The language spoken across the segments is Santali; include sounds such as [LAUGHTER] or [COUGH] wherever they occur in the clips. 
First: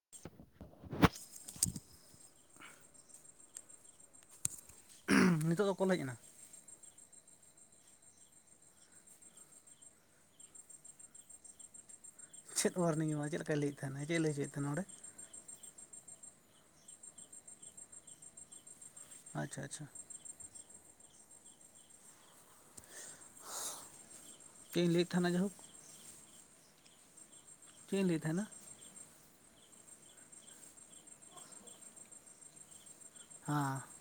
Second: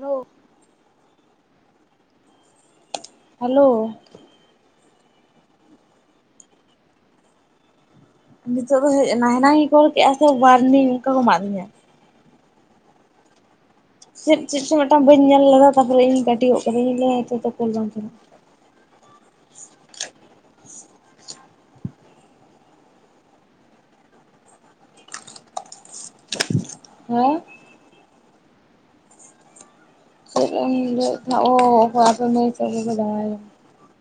Hello [INAUDIBLE] hello. [UNINTELLIGIBLE] ᱱᱤᱛᱚᱜ ᱫᱚ ᱠᱚᱞ ᱦᱮᱡ ᱮᱱᱟ? ᱱᱤᱛᱚᱜ ᱫᱚ ᱦᱮᱡ ᱮᱱᱟ, ᱦᱮᱱᱟᱝᱤᱧ ᱠᱚᱞ ᱠᱮᱫᱼᱟ ᱥᱮ ᱚᱣᱟᱨᱱᱤᱝ ᱚᱱᱠᱟ ᱠᱚ ᱮᱢᱟ ᱫᱤᱧᱟ, ᱪᱮᱫ ᱚᱣᱟᱨᱱᱤᱝ ᱮᱢᱟᱜ ᱪᱮᱫ ᱞᱮᱠᱟ ᱞᱟᱹᱭ ᱪᱮᱫ ᱦᱚᱪᱚᱭᱮᱫ ᱪᱮᱫ ᱛᱟᱦᱮᱱᱟ ᱪᱚᱝ ᱚᱸᱰᱮ ᱢᱤᱫᱴᱟᱝ ᱵᱟᱹᱧ ᱧᱮᱞ ᱞᱮᱫᱟ ᱛᱟᱯᱚᱨᱮ ᱤᱧ ᱠᱟᱹᱴᱤ ᱜᱚᱜ ᱠᱟᱹᱫᱤᱧ ᱱᱟᱣᱟ ᱛᱮᱫᱚ ᱠᱚᱞ ᱵᱟᱝ ᱪᱟᱞᱟᱜᱼᱟ, ᱟᱪᱪᱷᱟ ᱟᱪᱪᱷᱟ᱾ ᱪᱮᱫ ᱤᱧ ᱞᱟᱹᱭᱮᱫ ᱛᱟᱦᱮᱸᱱᱟ ᱡᱟᱭᱦᱳᱠ ᱦᱮᱸ? ᱪᱮᱫ ᱤᱧ ᱞᱟᱹᱭᱮᱛ ᱛᱟᱦᱮᱸᱱᱟ? ᱪᱮᱫ ᱮᱢ ᱞᱟᱹᱭᱮᱫ ᱛᱟᱸᱦᱮᱱᱟ ᱚ ᱟᱯᱮ ᱢᱟᱹᱭ [UNINTELLIGIBLE] ᱥᱮ ᱨᱮᱠᱚ ᱡᱟᱶᱟᱭ ᱠᱟᱫᱮᱭᱟ᱾ [UNINTELLIGIBLE]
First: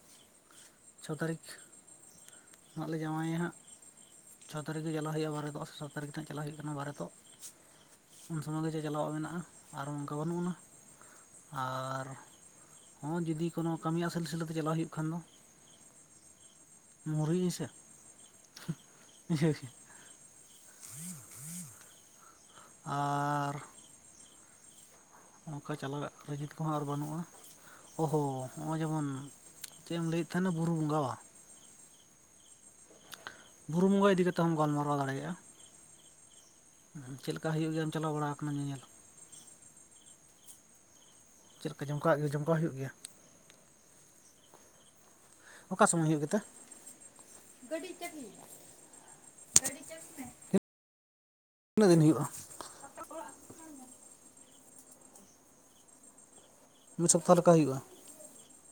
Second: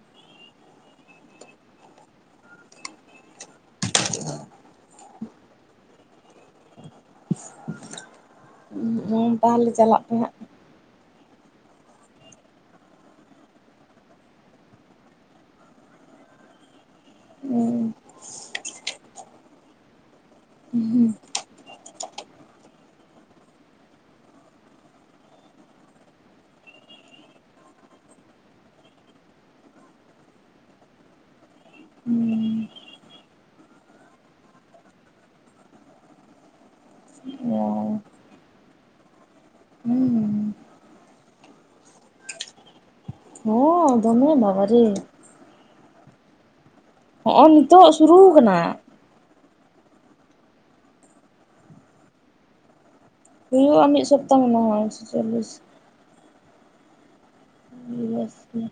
ᱪᱷᱚ ᱛᱟᱹᱨᱤᱠᱷ ᱱᱟᱦᱟᱸᱜ ᱞᱮ ᱡᱟᱶᱟᱭᱟ ᱦᱟᱸᱜ᱾ ᱪᱷᱚ ᱛᱟᱹᱨᱤᱠᱷ ᱜᱮ ᱪᱟᱞᱟᱜ ᱦᱩᱭᱩᱜᱼᱟ ᱵᱟᱨᱮᱛᱚᱜ ᱥᱮ ᱥᱟᱛ ᱛᱟᱹᱨᱤᱠᱷ ᱦᱟᱸ ᱪᱟᱞᱟᱜ ᱦᱩᱭᱩᱜ ᱠᱟᱱᱟ ᱵᱟᱨᱮᱛᱚᱜ᱾ ᱩᱱ ᱥᱚᱢᱚᱭ ᱜᱮ ᱡᱮ ᱪᱟᱞᱟᱣ ᱦᱩᱸ ᱢᱮᱱᱟᱜᱼᱟ ᱛᱟᱦᱚᱞᱮ ᱟᱨᱚᱸ ᱪᱟᱞᱟᱜ ᱯᱮ ᱚᱱᱠᱟ ᱦᱟᱸᱜ ᱵᱟᱹᱱᱩᱜ ᱟᱱᱟ, ᱟᱨ ᱦᱚᱸ ᱡᱩᱫᱤ ᱠᱳᱱᱳ ᱠᱟᱹᱢᱤ ᱟᱥᱮᱞ ᱟᱥᱮᱞ ᱟᱛᱮ ᱪᱟᱞᱟᱜ ᱦᱩᱭᱩᱜ ᱠᱷᱟᱱ ᱫᱚ᱾ ᱢᱩᱨᱤ ᱤ ᱥᱮ ᱦᱩᱸ [UNINTELLIGIBLE] ᱦᱩᱸ ᱦᱩᱸ ᱟᱨ ᱱᱚᱝᱠᱟ ᱪᱟᱞᱟᱜ ᱨᱮᱟᱜ ᱟᱨ ᱠᱮᱫ ᱠᱚᱦᱚᱸ ᱟᱨ ᱵᱟᱱᱩᱜ-ᱟ᱾ ᱚᱦᱚ ᱱᱚᱜᱼᱚᱭ ᱡᱮ ᱢᱚᱱ ᱪᱮᱫ ᱮᱢ ᱞᱟᱹᱭ ᱮᱫ ᱛᱟᱦᱮ ᱱᱟ ᱵᱩᱨᱩ ᱵᱚᱸᱜᱟ ᱵᱟᱝ? ᱵᱩᱨᱩ ᱵᱚᱸᱜᱟ ᱤᱫᱤ ᱠᱟᱛᱮᱫ ᱦᱚᱸᱢ ᱜᱟᱞᱢᱟᱨᱟᱣ ᱫᱟᱲᱮᱭᱟᱜᱼᱟ᱾ ᱪᱮᱫ ᱞᱮᱠᱟ ᱦᱩᱭᱩᱜ ᱦᱩᱸ ᱜᱮᱭᱟᱢ ᱪᱟᱞᱟᱣ ᱵᱟᱲᱟ ᱟᱠᱟᱱᱟ᱾ ᱧᱮ ᱧᱮᱞ ᱦᱩᱸ ᱪᱮᱫ ᱞᱮᱠᱟ ᱡᱚᱢ ᱠᱟᱜ ᱡᱚᱢ ᱠᱟᱭ ᱦᱩᱭᱩᱜ ᱜᱮᱭᱟ᱾ ᱦᱚᱭ ᱫᱚᱢᱮ ᱵᱟᱵᱟ ᱨᱮ ᱚᱠᱟ ᱥᱚᱢᱚᱭ ᱦᱩᱭᱩᱜ ᱜᱮᱛᱮ? ᱦᱚᱼᱚᱭ ᱱᱤᱛᱚᱜ ᱥᱩᱨᱩ ᱠᱟᱱᱟ᱾ ᱛᱤᱱᱟᱹᱜ ᱫᱤᱱ ᱦᱩᱭᱩᱜᱼᱟ? ᱦᱩᱭᱩᱜᱼᱟ ᱢᱤᱫ ᱥᱚᱯᱛᱟᱦᱚ ᱢᱟᱱᱮ ᱦᱚᱭ ᱮᱠᱥᱚ ᱪᱚᱞᱞᱤᱥ ᱢᱤᱫ ᱥᱚᱯᱛᱟ ᱦᱚ ᱞᱮᱠᱟ ᱦᱩᱭᱩᱜᱼᱟ᱾ ᱵᱮᱥ ᱜᱮ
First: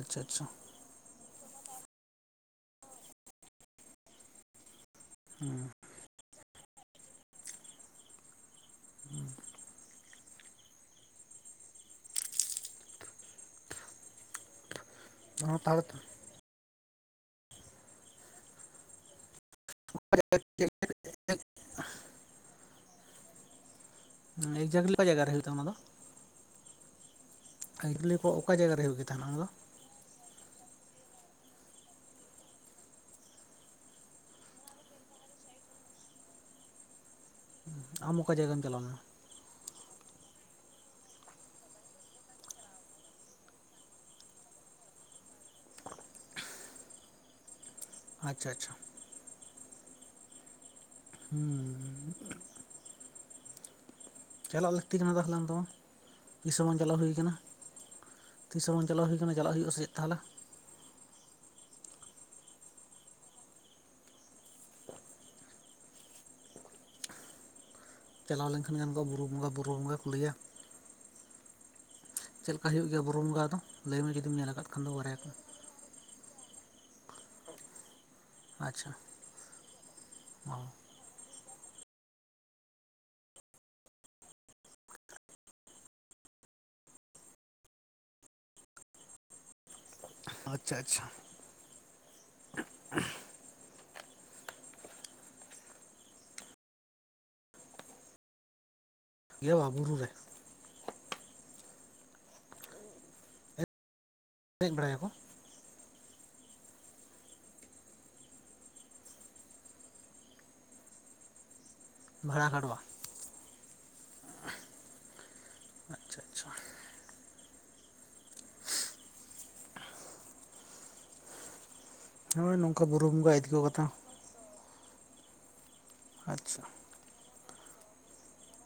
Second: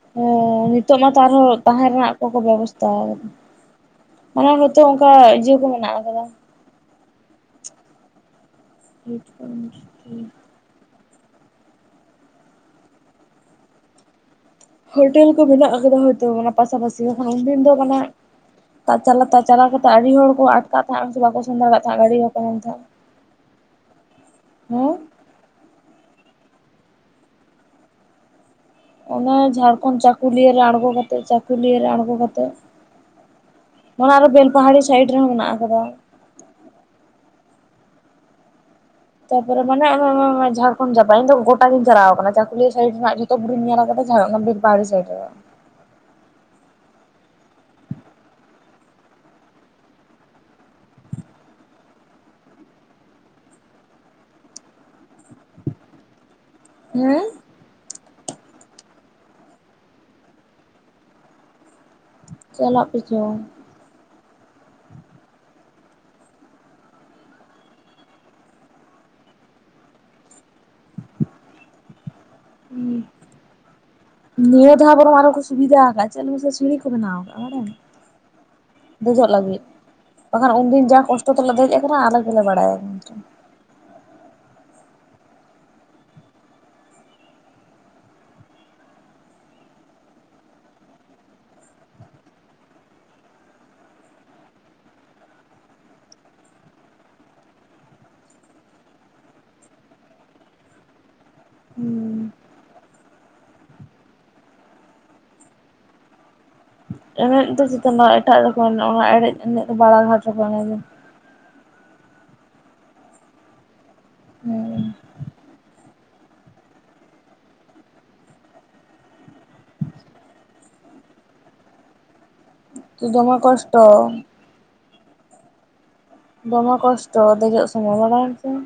ᱟᱪᱪᱷᱟ ᱟᱪᱪᱷᱟ ᱦᱮᱸ ᱢᱤᱫ ᱛᱚᱵᱮ ᱛᱚ ᱟᱨᱦᱚᱸ ᱛᱟᱦᱮᱸ ᱨᱮᱱᱟᱜ ᱠᱚ ᱠᱚ ᱵᱮᱵᱚᱥᱛᱷᱟ ᱟᱠᱟᱫᱟ᱾ ᱛᱚ ᱚᱱᱠᱟ ᱤᱭᱟᱹ ᱠᱚ ᱢᱮᱱᱟᱜ ᱟᱠᱟᱫᱟ᱾ [UNINTELLIGIBLE] ᱦᱳᱴᱮᱞ ᱠᱚ ᱚᱱᱟ ᱢᱮᱱᱟᱜ ᱛᱟᱦᱚᱞᱮ ᱛᱚ ᱟᱠᱟᱫᱟ ᱦᱚᱭᱛᱳ ᱯᱟᱥᱟ ᱯᱟᱥᱤ ᱵᱟᱠᱷᱟᱱ ᱩᱱᱫᱤᱱ ᱫᱚ ᱢᱟᱱᱮ ᱛᱚ ᱪᱟᱞᱟᱣ ᱠᱟᱛᱮᱜ ᱟᱹᱰᱤ ᱦᱚᱲ ᱠᱚ ᱟᱴ ᱠᱟᱜ ᱛᱟᱦᱮᱸᱱᱟ ᱥᱮ ᱵᱟᱠᱚ ᱥᱮᱱ ᱫᱟᱲᱮ ᱛᱟᱦᱮ ᱜᱟᱹᱰᱤ ᱵᱟᱠᱚ ᱧᱟᱢᱟ ᱛᱟᱦᱮᱱ᱾ [UNINTELLIGIBLE] ᱡᱟᱭᱜᱟ ᱨᱮ ᱦᱩᱭᱩᱜᱼᱟ ᱚᱱᱟ ᱫᱚ [UNINTELLIGIBLE] ᱠᱚ ᱚᱠᱟ ᱡᱟᱭᱜᱟ ᱨᱮ ᱦᱩᱭᱩᱜᱼᱟ᱾ ᱚᱱᱮ ᱡᱷᱟᱲᱠᱷᱚᱸᱰ ᱪᱟᱹᱠᱩᱞᱤᱭ ᱨᱮ ᱟᱲᱜᱚ ᱠᱟᱛᱮᱜ ᱪᱟᱹᱠᱩᱞᱤᱭ ᱨᱮ ᱟᱲᱜᱚ ᱠᱟᱛᱮᱜ ᱚᱱᱟ ᱨᱮ ᱵᱮᱞ ᱯᱟᱦᱟᱲᱤ ᱥᱟᱭᱤᱰ ᱨᱮ ᱦᱚᱸ ᱢᱮᱱᱟᱜ ᱟᱠᱟᱫᱟ᱾ ᱟᱢ ᱚᱠᱟ ᱡᱟᱭ ᱜᱟᱢ ᱪᱟᱞᱟᱣ ᱞᱮᱱᱟ᱾ ᱛᱟᱯᱚᱨ ᱮ ᱢᱟᱱᱮ ᱡᱷᱟᱲᱠᱷᱚᱸᱰ ᱪᱟᱯᱟᱜ ᱤᱧ ᱫᱚ ᱜᱚᱴᱟ ᱜᱤᱧ ᱪᱟᱞᱟᱣ ᱟᱠᱟᱱᱟ ᱪᱟᱹᱠᱩᱞᱤᱭᱟᱹ ᱥᱟᱭᱤᱰ ᱨᱮᱱᱟᱜ [UNINTELLIGIBLE] ᱜᱤᱧ ᱧᱮᱞ ᱟᱠᱟᱫᱟ ᱚᱱᱟ ᱵᱮᱞ ᱯᱟᱦᱟᱲᱤ ᱥᱟᱭᱤᱰ ᱨᱮ ᱟᱪᱪᱷᱟ ᱟᱪᱪᱷᱟ ᱦᱩᱸ ᱪᱟᱞᱟᱜ ᱞᱟᱹᱠᱛᱤ ᱠᱟᱱᱟ ᱛᱟᱦᱚᱞᱮ ᱟᱢ ᱛᱤᱥ ᱦᱚ ᱵᱟᱝ ᱪᱟᱞᱟᱣ ᱦᱩᱭᱩ ᱦᱮᱸ ᱠᱟᱱᱟ᱾ ᱛᱤᱥ ᱦᱚ ᱵᱟᱝ ᱪᱟᱞᱟᱣ ᱦᱩᱭ ᱠᱟᱱᱟ ᱪᱟᱞᱟᱜ ᱦᱩᱭᱩᱜᱼᱟ ᱥᱮ ᱪᱮᱫ ᱛᱟᱦᱚᱞᱮ? ᱪᱟᱞᱟᱜ ᱯᱮ ᱪᱚ ᱪᱟᱞᱟᱣ ᱞᱮᱱ ᱠᱷᱟᱱ ᱜᱟᱱ ᱠᱚᱼᱟ ᱵᱩᱨᱩ ᱵᱚᱸᱜᱟ ᱵᱩᱨᱩ ᱵᱚᱸᱜᱟ ᱠᱚ ᱞᱟᱹᱤᱭᱟ᱾ ᱪᱮᱫ ᱞᱮᱠᱟ ᱦᱩᱭᱩᱜ ᱜᱮᱭᱟ ᱵᱩᱨᱩ ᱵᱚᱸᱜᱟ ᱫᱚ ᱞᱟᱹᱭ ᱢᱮ ᱡᱩᱫᱤᱢ ᱧᱮᱞ ᱟᱠᱟᱫ ᱱᱤᱭᱟᱹ ᱠᱷᱟᱱ ᱫᱚ ᱫᱷᱟᱣ ᱵᱚᱨᱚᱝ ᱵᱟᱨᱭᱟ ᱟᱨᱚ ᱠᱚ ᱥᱩᱵᱤᱫᱷᱟ ᱪᱮᱫ ᱞᱟ. ᱭ ᱢᱮᱥᱮ ᱥᱤᱲᱤ ᱠᱚ ᱵᱮᱱᱟᱣ ᱟᱠᱟᱫᱟ᱾ ᱵᱟᱲᱟᱭ ᱟᱢ ᱟᱪᱪᱷᱟ ᱫᱮ ᱡᱚᱜ ᱞᱟᱹᱜᱤᱫ ᱵᱟᱠᱷᱟᱱ ᱩᱱ ᱚ ᱫᱤᱱ ᱡᱟ ᱠᱚᱥᱴᱚ ᱛᱮ ᱞᱮ ᱫᱮᱡ ᱟᱠᱟᱱᱟ ᱟᱞᱮ ᱜᱮ ᱞᱮ ᱵᱟᱲᱟ ᱭᱟ᱾ ᱟᱪᱪᱷᱟ ᱟᱪᱪᱷᱟ [UNINTELLIGIBLE] ᱜᱮ ᱵᱟ ᱵᱩᱨᱩ ᱨᱮ ᱫᱮᱡ ᱵᱟᱲᱟᱭᱟ ᱠᱚ ᱾ ᱮᱱᱮᱡ ᱫᱚ ᱡᱚᱛᱚᱱᱟᱜ ᱮᱴᱟᱜ ᱨᱮ ᱠᱚ ᱮᱱᱮᱡᱼᱟ ᱚᱱᱟ ᱮᱲᱮᱡ ᱮᱱᱮᱡ ᱫᱚ ᱵᱟᱲᱟ ᱜᱷᱟᱴ ᱨᱮ ᱠᱚ ᱮᱱᱮᱡᱟ᱾ ᱵᱷᱟᱲᱟ ᱠᱷᱟᱰᱶᱼᱟ᱾ ᱦᱮᱸ ᱟᱪᱪᱷᱟ ᱟᱪᱪᱷᱟ ᱦᱚᱭ ᱱᱚᱝᱠᱟ ᱵᱩᱨᱩ ᱫᱚᱢᱮ ᱵᱚᱸᱜᱟ ᱤᱫᱤᱠᱚ ᱠᱚᱥᱴᱚ ᱠᱟᱛᱷᱟ ᱾ ᱟᱪᱪᱷᱟ ᱫᱚᱢᱮ ᱠᱚᱥᱴᱚ ᱫᱮᱡᱚᱜ ᱥᱚᱢᱚᱭ ᱵᱟᱲᱟᱭᱟᱢ ᱥᱮ ᱾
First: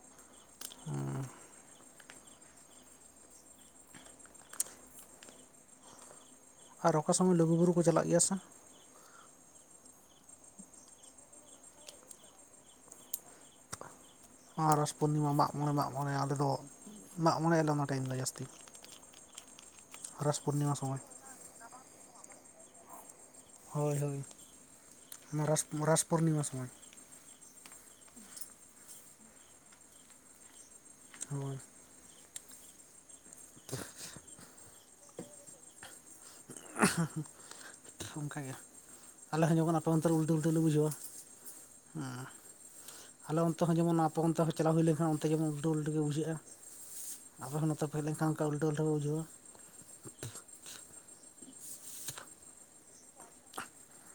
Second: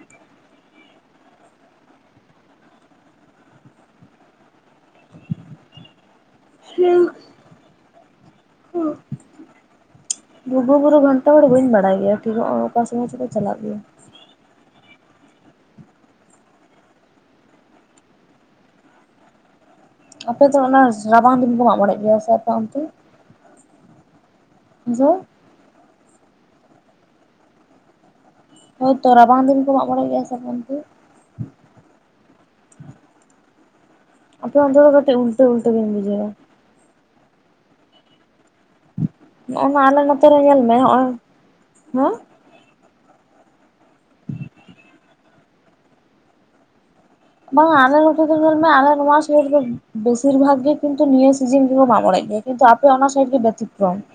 ᱟᱨ ᱚᱠᱟ ᱥᱚᱢᱚᱭ ᱞᱩᱜᱩᱵᱩᱨᱩ ᱠᱚ ᱪᱟᱞᱟᱜ ᱜᱮᱭᱟ ᱥᱮ? ᱞᱩᱜᱩ ᱵᱩᱨᱩ ᱜᱷᱱᱴᱟ ᱵᱟᱹᱲᱤ ᱵᱟᱹᱧ ᱵᱟᱲᱟᱭ ᱜᱮᱭᱟ ᱾ ᱴᱷᱤᱠᱜᱼᱚᱭ ᱚᱠᱟ ᱥᱚᱢᱚᱭ ᱪᱚᱠᱚ ᱪᱟᱞᱟᱜ ᱜᱮᱭᱟ ᱾ ᱱᱚᱣᱟ ᱨᱟᱥ ᱯᱩᱨᱱᱤᱢᱟ ᱢᱟᱜ ᱢᱚᱬᱮ ᱢᱟᱜ ᱢᱚᱬᱮ ᱟᱞᱮ ᱫᱚ ᱢᱟᱜ ᱢᱚᱬᱮ ᱟᱞᱮ ᱚᱱᱟ ᱴᱟᱭᱤᱢ ᱞᱮ ᱡᱟᱹᱥᱛᱤ ᱾ ᱟᱯᱮ ᱫᱚ ᱚᱱᱟ ᱨᱟᱵᱟᱝ ᱫᱤᱱ ᱯᱮ ᱢᱟᱜ ᱢᱚᱬᱮᱜ ᱜᱮᱭᱟ ᱥᱮ ᱟᱯᱮ ᱚᱱᱛᱮ? ᱦᱳᱭ ᱦᱳᱭ᱾ ᱡᱮ ᱢᱚᱨᱟᱥ ᱢᱚᱨᱟᱥ ᱯᱩᱨᱱᱤᱢᱟ ᱥᱚᱢᱚᱭ, ᱦᱳᱭᱛᱚ ᱨᱟᱵᱟᱝ ᱫᱤᱱ ᱯᱮ ᱢᱟᱜ ᱢᱚᱬᱮᱜ ᱜᱮᱭᱟ ᱥᱮ ᱟᱯᱮ ᱚᱱᱛᱮ? ᱦᱳᱭ᱾ ᱟᱯᱮ ᱚᱱᱛᱮ ᱫᱚ ᱠᱟᱹᱴᱤᱡ ᱩᱞᱴᱟᱹ ᱩᱞᱴᱟᱹ ᱜᱮᱧ ᱵᱩᱡᱷᱟᱹᱣᱟ ᱾ [UNINTELLIGIBLE] ᱚᱱᱠᱟᱜᱮ, ᱟᱞᱮ ᱦᱚᱸ ᱱᱚᱜᱼᱚ ᱡᱚᱡᱷᱚᱱ ᱱᱟ ᱟᱯᱮ ᱟᱞᱮ ᱚᱱᱛᱮ ᱱᱚᱛᱮ ᱩᱞᱴᱟᱹ ᱨᱮ ᱩᱞᱴᱟᱹ ᱧᱮᱞ ᱞᱮ ᱢᱮ ᱵᱩᱡᱷᱟᱹᱣᱟ ᱦᱚᱸᱜᱼᱚᱭ ᱦᱮᱸ ᱟᱸ ᱼᱼ ᱟᱞᱮ ᱚᱱᱛᱮ ᱦᱚᱸ ᱡᱮᱢᱚᱱ ᱟᱯᱮ ᱚᱱᱛᱮ ᱦᱚᱸ ᱪᱟᱞᱟᱣ ᱦᱩᱭ ᱞᱮᱱᱠᱷᱟᱱ ᱚᱱᱛᱮ ᱡᱮᱢᱚᱱ ᱩᱞᱴᱟᱹ ᱩᱞᱴᱟᱹ ᱜᱮ ᱵᱩᱡᱷᱟᱹᱜ-ᱟ ᱾ ᱵᱟᱝᱟ ᱟᱞᱮ ᱱᱚᱛᱮ ᱫᱚ ᱧᱮᱞ ᱢᱮ ᱟᱞᱮ ᱱᱚᱣᱟ ᱥᱟᱭᱤᱰ ᱫᱚ ᱵᱮᱥᱤᱨ ᱵᱷᱟᱜᱽ ᱜᱮ ᱠᱤᱱᱛᱩ ᱱᱤᱭᱟᱹ ᱥᱤᱡᱤᱱ ᱠᱚ ᱢᱟᱜ ᱢᱚᱬᱮᱜ ᱜᱮᱭᱟ ᱠᱤᱱᱛᱩ ᱟᱯᱮ ᱚᱱᱟ ᱥᱟᱭᱤᱰ ᱜᱮ ᱵᱮᱛᱤᱠᱨᱚᱢ ᱾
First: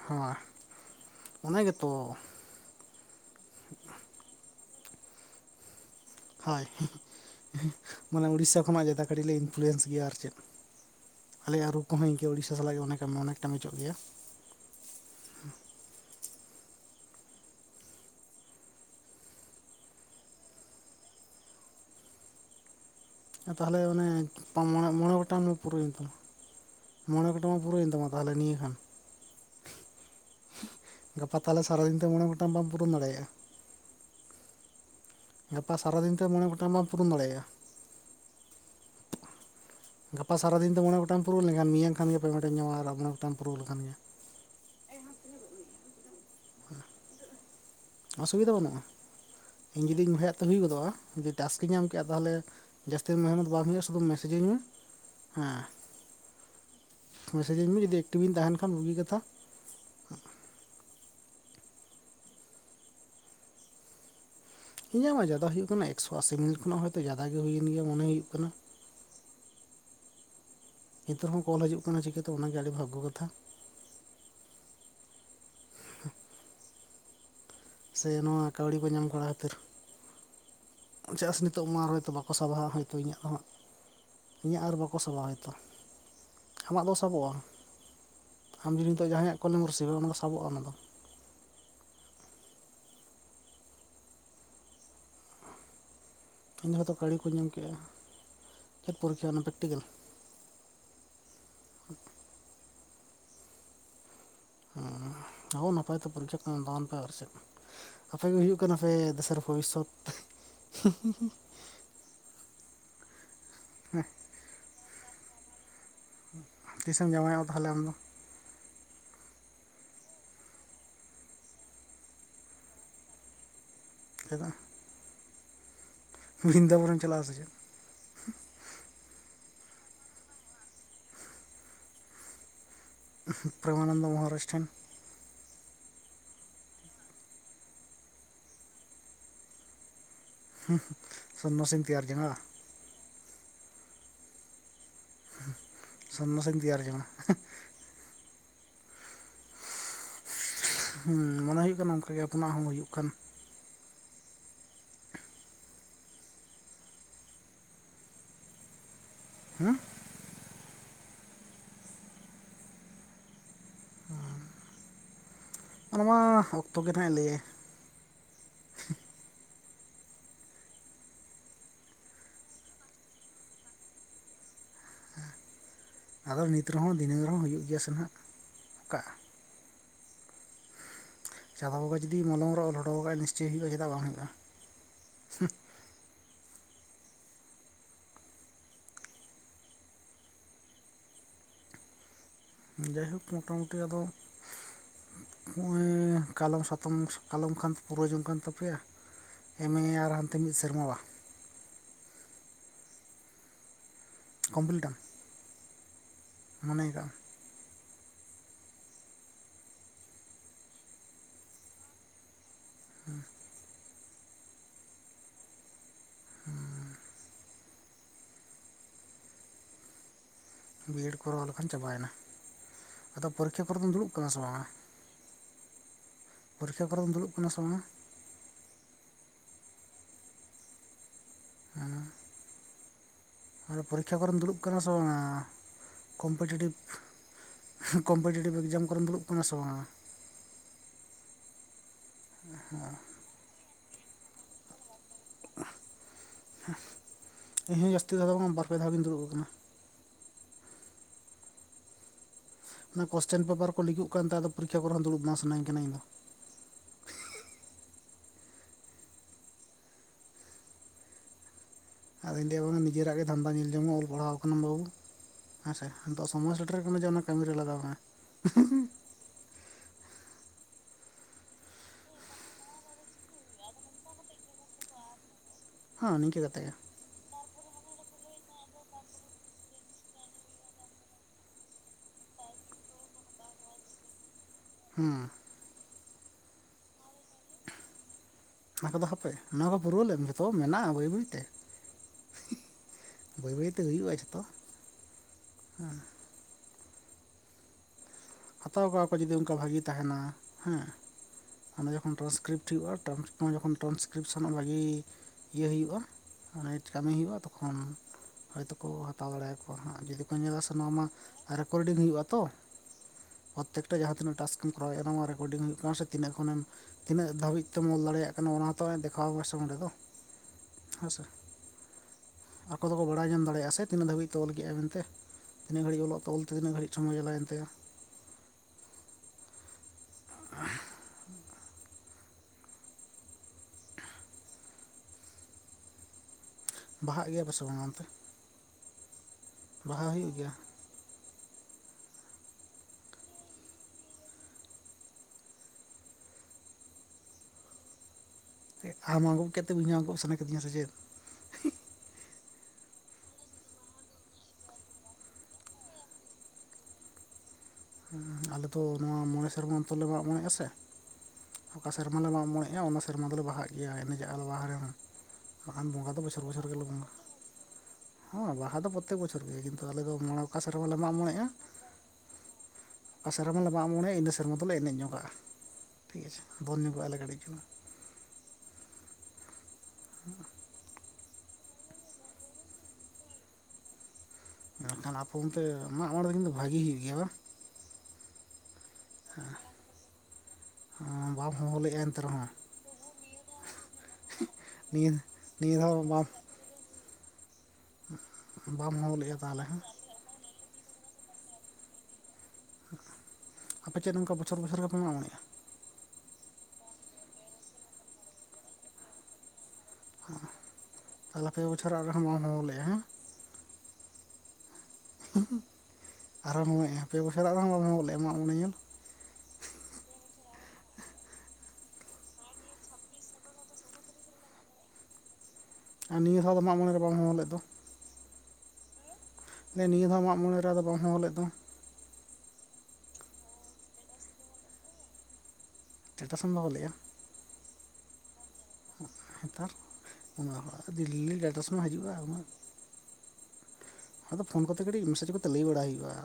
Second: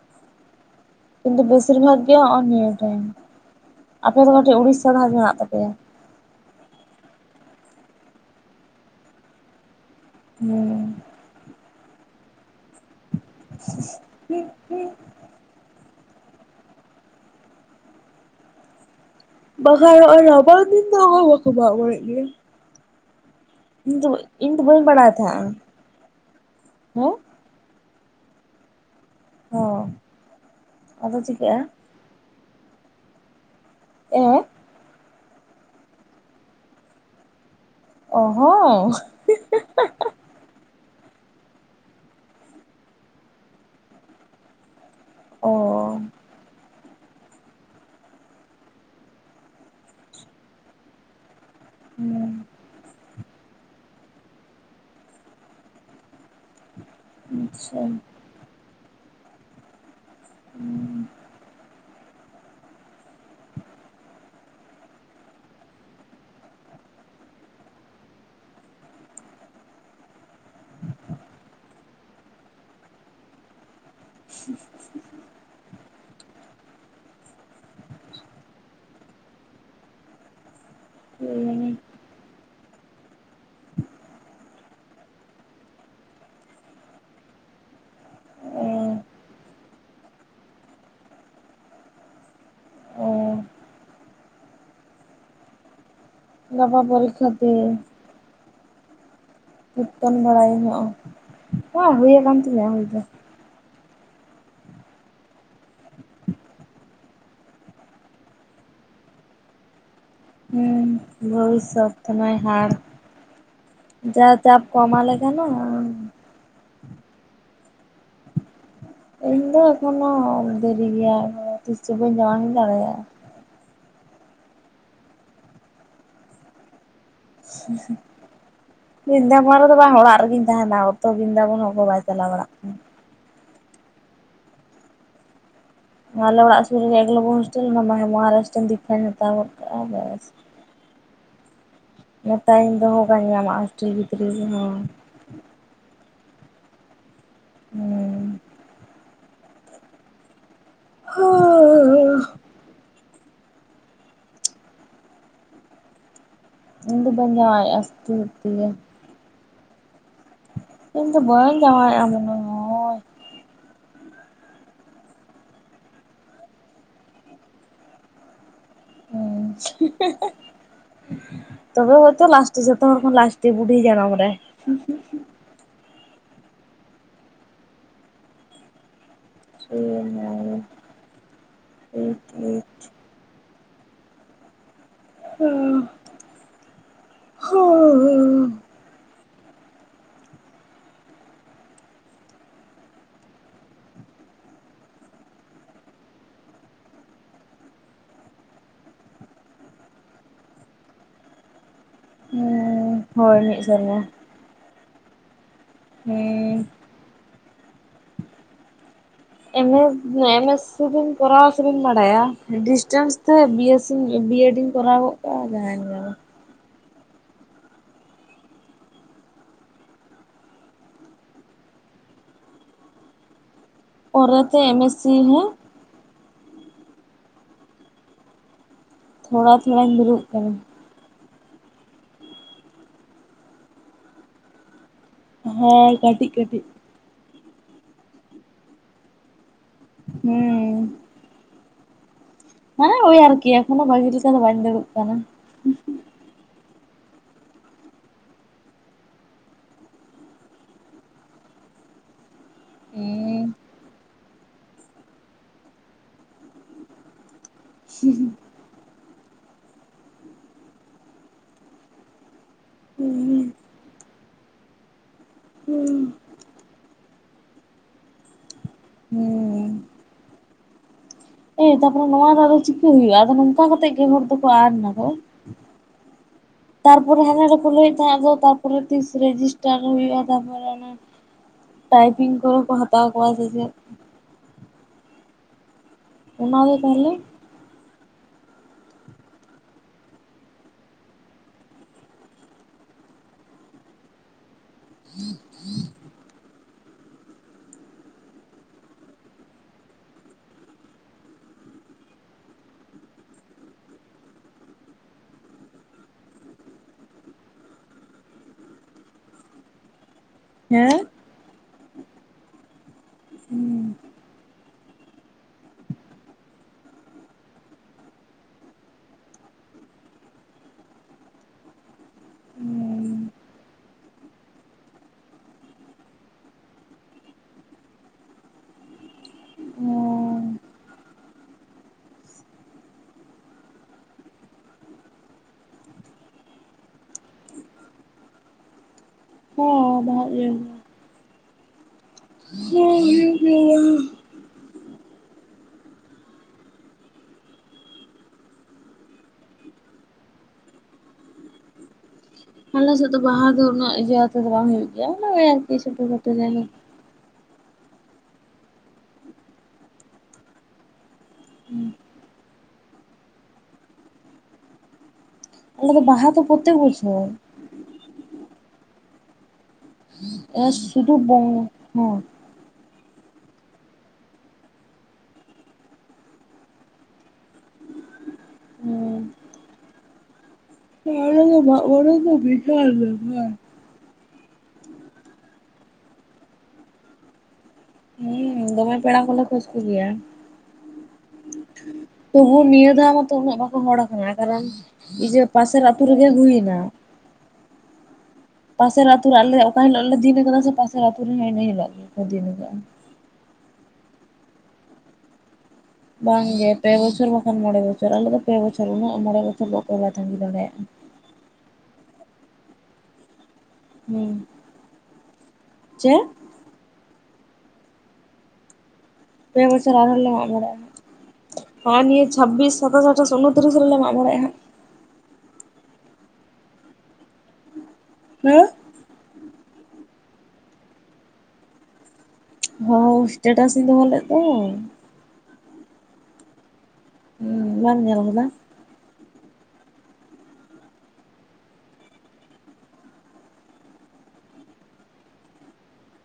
[INAUDIBLE] ᱠᱤᱱᱛᱩ ᱵᱮᱥᱤᱨ ᱵᱷᱟᱜᱽ ᱜᱮᱛᱚ ᱚᱸ ᱜᱮ ᱱᱤᱭᱟᱹ ᱴᱤᱭᱤᱢ ᱟᱯᱮ ᱫᱚ ᱠᱟᱹᱴᱤᱡ ᱩᱲᱤᱥᱥᱟ ᱵᱷᱟᱵ ᱢᱮᱱᱟᱜ ᱛᱟᱯᱮᱭᱟ᱾ ᱦᱳᱭ ᱢᱟᱱᱮ ᱩᱲᱤᱥᱥᱟ ᱠᱷᱚᱱᱟᱜ ᱡᱟᱫᱟ ᱠᱟᱹᱲᱤ ᱞᱮ ᱤᱱᱯᱷᱩᱭᱮᱱᱥ ᱜᱮᱭᱟ ᱟᱨ ᱪᱮᱫ ᱾ ᱦᱩᱸ᱾ ᱟᱞᱮᱭᱟᱜ ᱨᱩ ᱠᱚᱦᱚᱸ ᱤᱱᱠᱟᱹ ᱩᱲᱤᱥᱥᱟ ᱥᱟᱞᱟᱜ ᱜᱮ ᱢᱚᱱᱮ ᱠᱟᱜ ᱢᱮ ᱚᱱᱮᱠ ᱢᱮᱪᱚᱜ ᱜᱮᱭᱟ [INAUDIBLE] ᱵᱟᱠᱷᱟᱱ ᱦᱚᱸᱜ ᱚ ᱨᱟᱵᱟᱝ ᱫᱤᱱ ᱫᱚ [UNINTELLIGIBLE] ᱵᱟᱠᱚ ᱢᱟᱜ ᱢᱚᱬᱮᱜ ᱜᱮᱭᱟ᱾ ᱟ ᱛᱟᱦᱚᱞᱮ ᱤᱧ ᱚᱱᱮ ᱫᱚ ᱤᱧ ᱫᱚ ᱵᱟᱹᱧ ᱢᱚᱬᱮ ᱵᱟᱲᱟᱭ ᱢᱚᱬᱮ ᱜᱚᱴᱟᱝ ᱛᱟᱦᱮᱸᱜᱼᱟ ᱯᱩᱨᱟᱹᱭᱮᱱ ᱛᱟᱢᱟ, ᱦᱮᱸ ᱢᱚᱬᱮ ᱜᱚ ᱼᱼ ᱴᱟᱝᱟ ᱯᱩᱨᱟᱹᱣᱮᱱ ᱛᱟᱢᱟ ᱛᱟᱦᱚᱞᱮ ᱱᱤᱭᱟᱹ ᱠᱷᱟᱱ? ᱦᱚᱸ᱾ ᱟᱫᱚ ᱜᱟᱯᱟ ᱛᱟᱦᱚᱞᱮ ᱪᱤᱠᱟᱹᱜᱼᱟ ᱥᱟᱨᱟᱫᱤᱱ ᱛᱮ ᱢᱚᱬᱮ ᱜᱚᱴᱟᱝ ᱵᱟᱢ ᱯᱩᱨᱩᱱ ᱫᱟᱲᱮᱭᱟᱜ-ᱟ? ᱮᱻ ᱜᱟᱯᱟ ᱥᱟᱨᱟᱫᱤᱱ ᱛᱮ ᱢᱚᱬᱮ ᱜᱚᱴᱟᱝ ᱵᱟᱢ ᱯᱩᱨᱩᱱ ᱫᱟᱲᱮᱭᱟᱜ-ᱟ? ᱚᱻ ᱦᱚᱸ ᱼᱼ ᱜᱟᱯᱟ ᱥᱟᱨᱟ ᱫᱤᱱ ᱛᱮ ᱢᱚᱬᱮ ᱜᱚᱴᱟᱝ ᱯᱩᱨᱚᱱ ᱞᱮᱱ ᱠᱷᱟᱱ ᱜᱮ ᱢᱮᱭᱟᱝ ᱠᱷᱟᱱ ᱜᱮ ᱯᱮᱢᱮᱴᱮᱢ ᱧᱟᱢᱟ ᱟᱨ ᱢᱚᱬᱮ ᱜᱚᱴᱟᱜ ᱯᱩᱨᱟᱹᱣ ᱞᱮᱠᱷᱟᱱ ᱜᱮ ᱾ ᱚᱻ ᱚᱥᱩᱵᱤᱫᱷᱟ ᱵᱟᱹᱱᱩᱜ-ᱟ ᱤᱧ ᱡᱩᱫᱤ ᱤᱧ ᱵᱷᱟᱭᱟᱜ ᱛᱮ ᱦᱩᱭ ᱜᱚᱫᱚᱜ-ᱟ ᱡᱩᱫᱤ ᱴᱟᱠᱥ ᱤᱧ ᱧᱟᱢ ᱠᱮᱜ-ᱟ ᱦᱩᱸ ᱛᱟᱦᱚᱞᱮ ᱼᱼ ᱡᱟᱹᱥᱛᱤ ᱢᱮᱦᱱᱚᱛ ᱵᱟᱝ ᱦᱩᱭᱩᱜ-ᱟ ᱥᱩᱫᱩ ᱢᱮᱥᱮᱡᱤᱧ ᱢᱮ ᱦᱮᱸ ᱢᱮᱥᱮᱡ ᱟᱹᱧ ᱢᱮ ᱟᱪᱪᱷᱟ ᱡᱩᱤ ᱮᱠᱴᱤᱵᱷ ᱵᱤᱱ ᱛᱟᱦᱮᱱ ᱠᱷᱟᱱ ᱵᱩᱜᱤ ᱠᱟᱛᱷᱟ ᱩᱸ ᱤᱧᱟᱹᱜ ᱢᱟ ᱡᱟᱫᱟ ᱦᱩᱭᱩᱜ ᱠᱟᱱᱟ ᱮᱠᱥᱚ-ᱟᱥᱤ ᱢᱤᱱᱤᱴ ᱠᱷᱚᱱᱟᱜ ᱦᱚᱸᱛᱚ ᱡᱟᱫᱟ ᱜᱮ ᱦᱩᱭᱮᱱ ᱜᱮᱭᱟ ᱢᱚᱱᱮ ᱦᱩᱭᱩᱜ ᱠᱟᱱᱟ ᱾ ᱱᱤᱛᱚᱜ ᱦᱚᱸ ᱠᱚᱞ ᱦᱤᱡᱩᱜ ᱠᱟᱱᱟ ᱪᱤᱠᱟᱹᱛᱮ ᱚᱱᱟ ᱜᱮ ᱟᱹᱰᱤ ᱵᱷᱟᱜᱽᱜᱚ ᱠᱟᱛᱷᱟ ᱾ ᱦᱩᱸᱻ [INAUDIBLE] ᱥᱮ ᱱᱚᱣᱟ ᱠᱟᱹᱣᱰᱤ ᱠᱚ ᱧᱟᱢ ᱠᱚᱲᱟ ᱠᱷᱟᱹᱛᱤᱨ ᱪᱮᱫᱟᱜ ᱥᱮ ᱱᱤᱛᱚᱜ ᱢᱟ [UNINTELLIGIBLE] ᱵᱟᱠᱚ ᱥᱟᱵᱟᱜ-ᱟ ᱦᱚᱭᱛᱳ ᱤᱧᱟᱹᱜ ᱫᱚ ᱦᱟᱸᱜ ᱤᱧᱟᱹᱜ ᱟᱨ ᱵᱟᱠᱚ ᱥᱟᱵᱟᱟᱜ ᱦᱚᱭᱛᱳ ᱾ ᱟᱢᱟᱜ ᱫᱚ ᱥᱟᱵᱚᱜ-ᱟ ᱟᱢ ᱚ ᱡᱩᱫᱤ ᱱᱤᱛᱚᱜ ᱡᱟᱦᱟᱸᱭᱟᱜ ᱠᱚᱞᱮᱢ ᱨᱥᱤᱵᱟ ᱚᱱᱟ ᱫᱚ ᱥᱟᱵᱚᱜ-ᱟ ᱚᱱᱟ ᱫᱚ ᱼᱼ ᱚ ᱤᱧ ᱜᱟᱯᱟ ᱦᱚᱭᱛᱚ [UNINTELLIGIBLE] ᱯᱚᱨᱤᱠᱠᱷᱟ ᱠᱚ ᱧᱟᱢ ᱠᱮᱜ-ᱟ ᱫᱤᱭᱮ ᱪᱮᱫ ᱯᱚᱨᱤᱠᱷᱟ ᱚᱱᱟ ᱯᱮ [UNINTELLIGIBLE] ᱵᱟᱲᱟᱭ ᱧᱚᱜᱼᱟ ᱵᱟᱝ ᱦᱩᱭ ᱠᱟᱱ ᱛᱤᱧᱟᱹ ᱦᱩᱭ ᱫᱚ ᱼᱼ ᱦᱩᱸ ᱱᱟᱯᱟᱭ ᱛᱮ ᱯᱚᱨᱤᱠᱠᱷᱟ ᱠᱚ ᱮᱢ ᱛᱟᱵᱚᱱ ᱯᱮ ᱟᱨ ᱥᱮᱫ᱾ ᱟᱯᱮᱜᱮ ᱦᱩᱭᱩᱜ ᱠᱟᱱᱟ ᱯᱮ ᱫᱮᱥᱮᱨ ᱵᱷᱚᱵᱤᱥᱚᱛ ᱾ ᱵᱷᱚᱵᱤᱥᱚᱛ [UNINTELLIGIBLE] [UNINTELLIGIBLE] ᱪᱟᱯ ᱠᱚ ᱮᱢᱟ ᱞᱮ ᱠᱟᱱᱟ ᱾ ᱛᱤᱥᱮᱢ ᱡᱟᱶᱟᱭᱚᱜ-ᱟ ᱛᱟᱦᱚᱞᱮ ᱟᱢᱫᱚ? ᱤᱧ ᱫᱚ ᱮᱠᱷᱚᱱᱳ ᱫᱮᱨᱤ ᱜᱮᱭᱟ ᱛᱤᱥ ᱪᱚ ᱵᱟᱹᱧ ᱡᱟᱶᱟᱭ ᱦᱚᱸ ᱫᱟᱲᱮᱭᱟᱜ-ᱧ᱾ ᱪᱮᱫᱟᱜ? ᱵᱤᱱᱫᱟᱵᱚᱱᱮᱢ ᱪᱟᱞᱟᱜᱼᱟ ᱥᱮ ᱪᱮᱫ? [UNINTELLIGIBLE] ᱵᱤᱫᱟᱵᱚᱱ ᱨᱮᱫᱚ ᱵᱟᱝ ᱚᱲᱟᱜ ᱨᱮᱜᱤᱧ ᱛᱟᱦᱮᱱᱟ ᱛᱚ ᱵᱤᱫᱟ ᱵᱚᱱ ᱦᱚᱸᱠᱚ ᱵᱟᱭ ᱪᱟᱞᱟᱣ ᱵᱟᱲᱟᱜ ᱠᱟᱱᱟ ᱾ ᱯᱨᱮᱚᱢᱟᱱᱚᱱᱫᱚ ᱢᱚᱦᱟᱨᱟᱡ ᱴᱷᱮᱱ ᱾ ᱟᱞᱮ ᱚᱲᱟᱜ ᱥᱩᱨ ᱨᱮᱜ ᱮᱜᱞᱚᱵ ᱦᱚᱥᱴᱮᱞ [UNINTELLIGIBLE] ᱢᱚᱦᱟᱨᱟᱥᱴᱨᱧ ᱫᱤᱠᱠᱷᱟᱧ ᱦᱟᱛᱟᱣᱚᱫ ᱠᱟᱜᱼᱟ, ᱵᱟᱥ ᱦᱩᱸ ᱾ ᱥᱚᱱᱱᱟᱥᱤᱧ ᱛᱮᱭᱟᱨ ᱡᱮ ᱱᱮᱛ ᱤᱧ ᱫᱚᱦᱚᱠᱟᱧ ᱧᱟᱢᱚᱜᱼᱟ ᱦᱚᱥᱴᱮᱞ ᱵᱷᱤᱛᱨᱤ ᱨᱮᱦᱚᱸ ᱾ ᱥᱚᱱᱱᱟᱥᱤ ᱛᱮᱭᱟᱨ ᱡᱟᱢᱟ ᱾ ᱦᱮᱸ ᱾ ᱦᱚᱸ ᱢᱚᱱᱮ ᱦᱩᱭᱩᱜ ᱠᱟᱱᱟ ᱚᱱᱠᱟᱜ ᱜᱮ ᱟᱯᱚᱱᱟᱜ ᱦᱚᱸ ᱦᱩᱭᱩᱜ ᱠᱟᱱ ᱾ ᱤᱧ ᱫᱚ ᱵᱟᱹᱧ ᱧᱟᱢᱶᱟᱭᱚᱜᱼᱟ ᱦᱩᱥᱛᱤᱥᱩᱛᱤ ᱜᱮ ᱾ ᱦᱮᱸ ᱾ ᱠᱤᱱᱛᱩ ᱵᱚᱭ ᱡᱟᱶᱟᱭᱚᱜᱼᱟ ᱦᱩᱱᱟᱜ ᱾ ᱚᱱᱟ ᱱᱚᱣᱟ ᱚᱠᱛᱚ ᱜᱮ ᱱᱟᱜ ᱮ ᱞᱟᱹᱭᱟ ᱾ ᱦᱮᱸ ᱾ ᱛᱚᱵᱮ ᱦᱚᱭᱛᱳ ᱞᱟᱥᱴᱮ ᱡᱚᱛᱚ ᱦᱚᱲ ᱠᱷᱚᱱ ᱞᱟᱥᱴᱮ ᱵᱩᱰᱤ ᱡᱮᱱᱚᱢ ᱨᱮ ᱾ ᱟᱫᱚ ᱱᱤᱛ ᱨᱮᱦᱚᱸ ᱫᱷᱤᱱᱟᱹᱢ ᱨᱮᱦᱚᱸ ᱦᱩᱭᱩᱜ ᱜᱮᱭᱟ ᱥᱮ ᱱᱟᱦᱟᱜ ᱾ ᱚᱠᱟᱜᱼᱟ? ᱥᱮ [UNINTELLIGIBLE] ᱾ ᱪᱟᱸᱫᱚ ᱵᱚᱸᱜᱟ ᱡᱩᱫᱤ ᱢᱚᱞᱚᱝ ᱨᱮ ᱚᱞ ᱦᱚᱴᱚ ᱠᱷᱟᱱᱡᱚ ᱱᱤᱥᱪᱚᱭ ᱦᱩᱭᱩᱜᱼᱟ᱾ ᱪᱮᱫᱟᱜ ᱵᱟᱝ ᱦᱩᱭᱩᱜᱼᱟ ᱾ [UNINTELLIGIBLE] ᱦᱳᱭ ᱡᱟᱭᱦᱳᱠ ᱢᱳᱴᱟᱢᱩᱴᱤ ᱟᱫᱚ ᱾ ᱱᱚᱜᱼᱚᱭ ᱠᱟᱞᱚᱢ ᱥᱟᱛᱚᱢ ᱠᱟᱞᱚᱢ ᱠᱷᱟᱱ ᱯᱩᱨᱟᱹ ᱡᱚᱝ ᱠᱟᱱ ᱛᱟᱯᱮᱭᱟ ᱾ ᱮᱢ ᱟᱨ ᱦᱟᱱᱛᱮ ᱢᱤᱫ ᱥᱮᱨᱢᱟ ᱵᱟᱝ? ᱦᱳᱭ ᱢᱤᱫ ᱥᱮᱨᱢᱟ ᱾ ᱠᱚᱢᱯᱤᱞᱤᱴᱟᱢ ᱢᱚᱱᱮᱭ ᱫᱟᱢ? ᱮᱢ ᱮᱢᱮᱥ ᱥᱤᱵᱤᱱ ᱠᱚᱨᱟᱣᱟ ᱥᱮ ᱵᱟᱝ ᱵᱟᱹᱧ ᱵᱟᱰᱟᱭᱟ ᱰᱤᱥᱴᱮᱱᱥ ᱛᱮ ᱵᱤᱭᱮᱥ ᱤ ᱵᱤᱭᱮᱰᱤᱧ ᱾ ᱠᱚᱨᱟᱣ ᱜᱚᱫ ᱠᱟᱜᱼᱟ ᱡᱟᱦᱟ ᱜᱮ ᱾ ᱵᱤᱭᱮᱰ ᱠᱚᱨᱟᱣ ᱞᱮᱠᱷᱟᱱ ᱪᱟᱵᱟᱭᱮᱱᱟ ᱾ ᱟᱫᱚ ᱯᱚᱨᱤᱠᱷᱟ ᱠᱚᱨᱮ ᱫᱚᱢ ᱫᱩᱲᱩᱵ ᱠᱟᱱᱟ ᱥᱮ ᱯᱚᱨᱮᱛᱮ ᱵᱟᱝᱼᱟ? ᱮᱢ ᱮᱥ ᱥᱤ ᱦᱚᱸ ᱯᱚᱨᱤᱠᱷᱟ ᱠᱚᱨᱮ ᱫᱚᱢ ᱫᱩᱲᱩᱵ ᱠᱟᱱᱟ ᱥᱮ ᱵᱟᱝᱼᱟ? ᱛᱷᱚᱲᱟ ᱛᱷᱚᱲᱟᱧ ᱫᱩᱲᱩᱵ ᱠᱟᱱᱟ ᱾ ᱟᱨ ᱯᱚᱨᱤᱠᱠᱷᱟ ᱠᱚᱨᱮᱢ ᱫᱩᱲᱩᱵ ᱠᱟᱱᱟ ᱥᱮ ᱦᱮᱸ ᱠᱟᱹᱴᱤᱡ ᱠᱟᱹᱴᱤᱡ ᱠᱚᱢᱯᱤᱴᱤᱮᱴᱤᱵᱷ? ᱠᱚᱢᱯᱤᱴᱤᱮᱴᱤᱵᱽ ᱮᱠᱡᱟᱢ ᱠᱚᱨᱮᱢ ᱫᱩᱲᱩᱵ ᱠᱟᱱᱟ ᱥᱮ ᱵᱟᱝ? ᱦᱮᱸ ᱾ ᱦᱮᱸ ᱳᱭ ᱟᱨᱠᱤ ᱮᱠᱷᱚᱱᱳ ᱵᱷᱟᱹᱜᱤ ᱞᱮᱠᱟ ᱫᱚ ᱵᱟᱹᱧ ᱫᱩᱲᱩᱵ ᱠᱟᱱᱟ ᱾ ᱤᱧ ᱦᱚ ᱡᱟᱥᱛᱤ ᱫᱷᱟᱣ ᱫᱚ ᱵᱟᱝ ᱵᱟᱨ ᱯᱮ ᱫᱷᱟᱣ ᱜᱮᱧ ᱫᱩᱲᱩᱵ ᱟᱠᱟᱱᱟ ᱾ ᱚᱱᱟ ᱠᱚᱥᱪᱟᱱ ᱦᱩᱸ ᱯᱮᱯᱟᱨ ᱠᱚ ᱞᱤᱜ ᱠᱟᱱ ᱛᱟᱭ ᱟᱫᱚ ᱯᱚᱨᱤᱠᱠᱷᱟ ᱠᱚᱨᱮ ᱦᱚᱸ ᱫᱩᱲᱩᱵ ᱵᱟᱝ ᱥᱟᱱᱟᱧ ᱠᱟᱱᱟ ᱤᱧ ᱫᱚ ᱾ [UNINTELLIGIBLE] ᱟᱫᱚᱧ ᱞᱟᱹᱭᱟ ᱵᱟᱠᱷᱟᱱ ᱱᱤᱡᱮᱨᱟᱜ ᱜᱮ ᱫᱷᱟᱫᱟ ᱦᱩᱸ ᱧᱮᱞ ᱧᱚᱝᱚᱜ ᱢᱮ ᱚᱞ ᱯᱟᱲᱦᱟᱣ ᱟᱠᱟᱱᱟ ᱵᱟᱹᱵᱩ ᱦᱮᱸᱥᱮ ᱦᱩᱸ ᱥᱚᱢᱚᱭ ᱥᱮᱴ ᱡᱮ ᱚᱱᱟ ᱠᱟᱹᱢᱤ ᱨᱮ ᱞᱟᱜᱟᱣ ᱢᱮ [UNINTELLIGIBLE] ᱦᱮᱸ᱾ ᱮ ᱛᱟᱨᱯᱚᱨᱮ ᱱᱚᱣᱟ ᱫᱚ ᱟᱫᱚ ᱪᱤᱠᱟᱹ ᱦᱩᱭᱩᱜᱼᱟ, ᱟᱫᱚ ᱱᱚᱝᱠᱟ ᱠᱟᱛᱮᱜ ᱜᱮ ᱦᱚᱲ ᱫᱚᱠᱚ ᱟᱫ ᱱᱟᱠᱚ? ᱦᱩᱸ ᱱᱤᱠᱟᱹ ᱠᱟᱛᱮᱜ ᱜᱮ᱾ ᱛᱟᱨᱯᱚᱨᱮ ᱦᱟᱱᱮ ᱦᱟᱸᱰᱮ ᱠᱚ ᱞᱟᱹᱭᱮᱫ ᱛᱟᱦᱮᱸᱫ ᱫᱚ ᱛᱟᱨᱯᱚᱨᱮ ᱛᱤᱥ ᱨᱮᱡᱤᱥᱴᱟᱨ ᱦᱩᱭᱩᱜᱼᱟ ᱛᱟᱯᱚᱨᱮ ᱚᱱᱟ ᱴᱟᱭᱯᱤᱝ ᱠᱚᱨᱮ ᱠᱚ ᱦᱟᱛᱟᱣ ᱠᱚᱣᱟᱭ ᱥᱮᱪᱮᱫ? ᱦᱮᱸ᱾ ᱚᱱᱟᱜᱮ ᱛᱟᱦᱚᱞᱮ? ᱚᱱᱟ ᱠᱚᱫᱚ ᱦᱟᱯᱮ ᱱᱚᱣᱟ ᱠᱚ ᱯᱩᱨᱟᱹᱣᱞᱮᱢ ᱡᱚᱛᱚ ᱢᱮᱱᱟᱜᱼᱟ ᱵᱟᱹᱭ ᱵᱟᱹᱭᱛᱮ, ᱵᱟᱹᱭ ᱵᱟᱹᱭᱛᱮ ᱦᱩᱭᱩᱜᱼᱟ ᱡᱷᱚᱛᱚ ᱦᱮᱸ, ᱦᱟᱛᱟᱣ ᱠᱚᱜᱣᱟ ᱠᱚ ᱡᱩᱫᱤ ᱚᱱᱠᱟ ᱵᱷᱟᱹᱜᱤ ᱛᱟᱦᱮᱸᱱᱟ ᱦᱮᱸ, ᱦᱟᱸᱱᱮ ᱡᱚᱠᱷᱚᱱ ᱴᱟᱨᱱᱥᱠᱨᱤᱯᱴ ᱦᱩᱭᱩᱜᱳᱜᱼᱟ ᱡᱚᱠᱷᱚᱱ ᱴᱨᱟᱱᱥᱠᱨᱤᱯᱥᱚᱱ ᱵᱷᱟᱜᱤ ᱤᱭᱟᱹ ᱦᱩᱭᱩᱜᱼᱟ [UNINTELLIGIBLE] ᱠᱟᱹᱢᱤ ᱦᱩᱭᱩᱜᱼᱟ ᱛᱚᱠᱷᱚᱱ ᱦᱳᱭᱛᱳᱠᱚ ᱦᱟᱛᱟᱣ ᱫᱟᱲᱮᱭᱟᱠᱚᱣᱟ ᱦᱟᱸᱜ, ᱡᱩᱫᱤ ᱠᱚ ᱧᱮᱞᱟ ᱥᱮ ᱱᱚᱣᱟ ᱦᱮᱸ ᱢᱟ ᱨᱮᱠᱚᱨᱰᱤᱝ ᱦᱩᱭᱩᱜᱼᱟ ᱛᱚ ᱯᱨᱚᱠᱛᱮᱠᱴᱟ ᱡᱟᱦᱟᱸ ᱛᱱᱟᱹᱜ ᱴᱟᱥ ᱠᱮᱢ ᱠᱚᱨᱟᱣᱮᱫᱟ ᱱᱚᱣᱟ ᱨᱮᱠᱳᱰᱤᱝ ᱦᱩᱭᱩᱜ ᱠᱟᱱᱟ ᱥᱮ ᱛᱤᱱᱟᱹᱜ ᱠᱷᱚᱱᱮᱢ ᱛᱤᱱᱟᱹᱜ ᱫᱷᱟᱹᱵᱤᱡ ᱛᱮᱢ ᱚᱞ ᱫᱟᱲᱮᱭᱟᱜ ᱠᱟᱱᱟ ᱚᱱᱟ ᱦᱚᱸ ᱛᱚ ᱫᱮᱠᱷᱟᱣᱟ ᱟᱥᱮ ᱚᱸᱰᱮ ᱫᱚ, ᱦᱮᱸ ᱥᱮ ᱟᱠᱚ ᱫᱚᱠᱚ ᱵᱟᱲᱟᱭ ᱧᱟᱢ ᱫᱟᱲᱮᱭᱟᱜᱼᱟ ᱥᱮ ᱛᱤᱱᱟᱹᱜ ᱫᱷᱟᱹᱵᱤᱡ ᱛᱮ ᱚᱞ ᱠᱮᱜᱟᱭ ᱢᱮᱱᱛᱮ, ᱛᱤᱱᱟᱹᱜ ᱜᱟᱹᱲᱤᱡ ᱚᱞᱳ ᱛᱚ ᱚᱞ ᱛᱮ ᱛᱤᱱᱟᱹᱜ ᱜᱟᱹᱲᱤᱡ ᱥᱚᱢᱚᱭ ᱨᱟ ᱞᱟᱣᱮᱱ ᱛᱮ ᱵᱟᱦᱟᱜ ᱜᱮᱭᱟ ᱯᱮ ᱥᱮ ᱵᱟᱝ ᱚᱱᱛᱮ, ᱵᱟᱦᱟ ᱦᱩᱭᱩᱜ ᱜᱮᱭᱟ? [UNINTELLIGIBLE] ᱟᱢ ᱟᱸᱜᱚᱵ ᱠᱮᱜ ᱛᱮ ᱤᱧᱦᱚ ᱟᱸᱜᱚᱵ ᱥᱟᱱᱟ ᱠᱮᱫᱤᱧᱟ ᱥᱮ ᱪᱮᱫ? ᱟᱞᱮ ᱥᱮᱫ ᱫᱚ ᱵᱟᱦᱟ ᱫᱚ ᱩᱱᱟᱹᱜ ᱤᱭᱟᱹ ᱛᱮ ᱫᱚ ᱵᱟᱝ ᱦᱩᱭᱩᱜ ᱜᱮᱭᱟ ᱚᱱᱟ ᱟᱨᱠᱤ ᱪᱷᱳᱴᱚ ᱠᱷᱟᱴᱚ ᱡᱟᱜᱮ, ᱟᱞᱮ ᱫᱚ ᱱᱚᱣᱟ ᱢᱚᱬᱮ ᱥᱮᱨᱢᱟ ᱚᱱᱛᱚᱞᱮ ᱢᱟᱜ ᱢᱚᱬᱮᱜᱼᱟ ᱥᱮ, ᱚᱠᱟ ᱥᱮᱨᱢᱟ ᱞᱮ ᱢᱟᱜ ᱢᱚᱬᱮᱜᱼᱟ ᱚᱱᱟ ᱥᱮᱨᱢᱟ ᱫᱚᱞᱮ ᱵᱟᱦᱟᱜ ᱜᱮᱭᱟ ᱮᱱᱮᱡᱟᱜᱼᱟᱞ ᱵᱟᱦᱟ ᱨᱮᱦᱚᱸ, ᱵᱟᱠᱷᱟᱱ ᱵᱚᱸᱜᱟ ᱫᱚ ᱵᱚᱪᱷᱚᱨ ᱵᱚᱪᱷᱚᱨ ᱜᱮᱞᱮ ᱵᱚᱸᱜᱟᱜᱼᱟ, ᱦᱟᱸ ᱵᱟᱦᱟ ᱫᱚ ᱯᱨᱚᱛᱮᱠ ᱵᱚᱪᱷᱚᱨ ᱜᱮ, ᱠᱤᱱᱛᱩ ᱟᱞᱮ ᱫᱚ ᱢᱚᱲᱮ ᱚᱠᱟ ᱥᱮᱨᱢᱟ ᱞᱮ ᱢᱟᱜ ᱢᱚᱬᱮᱜᱼᱟ ᱦᱳᱸ᱾ ᱚᱠᱟ ᱥᱮᱨᱢᱟ ᱞᱮ ᱢᱟᱜ ᱢᱚᱬᱮᱜᱼᱟ ᱤᱱᱟᱹ ᱥᱮᱨᱢᱟ ᱫᱚᱞᱮ ᱮᱱᱮᱡ ᱧᱚᱜᱟᱜᱼᱟ, ᱴᱷᱤᱠ ᱟᱪᱷᱮ ᱵᱚᱱ ᱧᱚᱜᱼᱟᱞᱮ ᱠᱟᱹᱴᱤᱡ ᱪᱩᱞᱩᱝ, ᱦᱮᱸ᱾ [UNINTELLIGIBLE] ᱢᱟᱜ ᱢᱚᱬᱮ ᱫᱚ ᱵᱤᱥᱟᱞ ᱵᱮᱯᱟᱨ ᱢᱮᱱ ᱠᱷᱟᱱ ᱟᱠᱚ ᱚᱱᱛᱮ ᱢᱟᱜ ᱢᱚᱬᱮ ᱫᱚ ᱠᱤᱱᱛᱩ ᱵᱷᱟᱜᱤ ᱦᱩᱭᱩᱜ ᱜᱮᱭᱟ ᱵᱟᱝ? ᱦᱮᱸ ᱫᱚᱢᱮ ᱯᱮᱲᱟ ᱠᱚ ᱞᱮ ᱠᱷᱚᱡ ᱠᱚ ᱜᱮᱭᱟ᱾ ᱵᱟᱦᱟ ᱢᱚᱦᱚᱸᱞᱮ ᱛᱚᱵᱩ ᱱᱤᱭᱟᱹ ᱫᱷᱟᱣ ᱢᱟᱛᱚ ᱩᱱᱟᱹᱜ ᱵᱟᱠᱚ ᱦᱚᱲ ᱠᱟᱱᱟ ᱠᱟᱨᱚᱱ ᱱᱤᱭᱟᱹ ᱤᱭᱟᱹ ᱱᱤᱭᱟᱹ ᱯᱟᱥᱮᱨ ᱫᱷᱟᱣ ᱟᱹᱛᱩ ᱵᱟᱢ ᱨᱮᱜᱮ ᱦᱩᱭ ᱱᱟ, ᱵᱟᱢ ᱯᱟᱥᱮᱨ ᱦᱚᱦᱚ ᱟᱹᱛᱩ ᱞᱮᱫᱼᱟ ᱟᱞᱮ ᱛᱟᱦᱚᱞᱮ ᱚᱠᱟ ᱦᱮᱸ ᱦᱤᱞᱳᱜ ᱫᱤᱱ ᱠᱟᱫᱟ ᱥᱮ ᱯᱟᱥᱮᱨ ᱟᱛᱩ ᱨᱮᱜᱮ ᱦᱤᱱᱟᱹ ᱦᱤᱞᱟᱹᱜ ᱫᱤᱱ ᱠᱟᱜᱼᱟ᱾ ᱟᱯᱮ ᱪᱮᱫ ᱱᱚᱝ ᱠᱟ ᱵᱚᱪᱷᱳᱨ ᱵᱚᱪᱷᱚᱨ ᱜᱮᱯᱮ ᱢᱟᱜ ᱢᱚᱲᱮᱜᱼᱟ? ᱵᱟᱝ ᱜᱮ ᱯᱮ ᱵᱚᱪᱷᱚᱨ ᱵᱟᱠᱷᱟᱱ ᱢᱚᱬᱮ ᱵᱚᱪᱷᱚᱨ ᱟᱞᱮ ᱫᱚ ᱯᱮ ᱵᱚᱪᱷᱚᱨ ᱩᱱᱟᱹᱜ ᱢᱚᱬᱮ ᱵᱚᱪᱷᱚᱨ ᱚᱠᱚᱭ ᱵᱟᱝ ᱛᱟᱺᱜᱤ ᱫᱟᱲᱮᱭᱟᱜᱼᱟ᱾ ᱛᱟᱦᱚᱞᱮ ᱯᱮ ᱵᱚᱪᱷᱚᱨ ᱟᱨᱦᱚᱸ [UNINTELLIGIBLE] ᱦᱩᱸ, ᱪᱮᱫ? ᱟᱨᱦᱚ ᱱᱚᱸᱜᱼᱚᱭ ᱯᱮ ᱵᱚᱪᱚᱨᱟᱜ ᱟᱨ ᱦᱚᱸ ᱞᱮ ᱢᱟᱜ ᱢᱚᱬᱮ ᱧᱮᱞ ᱯᱮ ᱵᱚᱪᱷᱳᱨ ᱟᱨᱦᱚᱸ ᱞᱮ ᱢᱟᱜ ᱢᱚᱬᱮᱜᱼᱟ, ᱦᱚᱸᱜ ᱱᱤᱭᱟᱹ ᱪᱷᱟᱵᱤᱥ, ᱥᱟᱛᱟᱥ, ᱟᱴᱷᱟᱥ ᱩᱱᱩᱛᱨᱤᱥ ᱨᱮᱞᱮ ᱢᱟᱜ ᱵᱟᱲᱮᱭᱟᱼᱟ᱾ ᱟᱨ ᱱᱤᱭᱟᱹ ᱫᱷᱟᱶ ᱫᱚ ᱢᱟᱜ ᱢᱚᱬᱮ ᱨᱮ ᱵᱟᱢ ᱦᱚᱦᱚ ᱞᱮᱫ ᱫᱚ? [UNINTELLIGIBLE] ᱮ ᱱᱤᱭᱟᱹ ᱫᱚ ᱢᱟᱜ ᱢᱚᱬᱮ ᱨᱮ ᱟᱫᱚ ᱵᱟᱢ ᱦᱚᱦᱚ ᱞᱮᱫ ᱫᱚ? ᱦᱳ ᱥᱴᱮᱴᱟᱥ ᱤᱧ ᱫᱚᱦᱚ ᱞᱮᱫ ᱫᱚ ᱥᱴᱮᱴᱟᱥ ᱮᱢ ᱫᱚᱦᱚ ᱞᱮᱜᱼᱟ? ᱦᱩᱸ, ᱵᱟᱢ ᱧᱮᱞ ᱟᱠᱟᱫᱟ? ᱱᱮᱛᱟᱨ ᱚᱱᱟᱢᱟ ᱫᱤᱞᱤ ᱜᱮ ᱥᱴᱮᱴᱥ ᱢᱟ ᱦᱤᱡᱩᱜᱼᱟ ᱾ᱩᱱᱟᱹᱜ ᱟᱫᱚ ᱯᱷᱳᱱ ᱠᱚᱛᱮ ᱠᱟᱹᱴᱤᱡ ᱢᱮᱥᱮᱡ ᱠᱚᱛᱮ ᱞᱟᱹᱭ ᱵᱟᱲᱟ ᱦᱩᱭᱩᱜᱼᱟ ᱾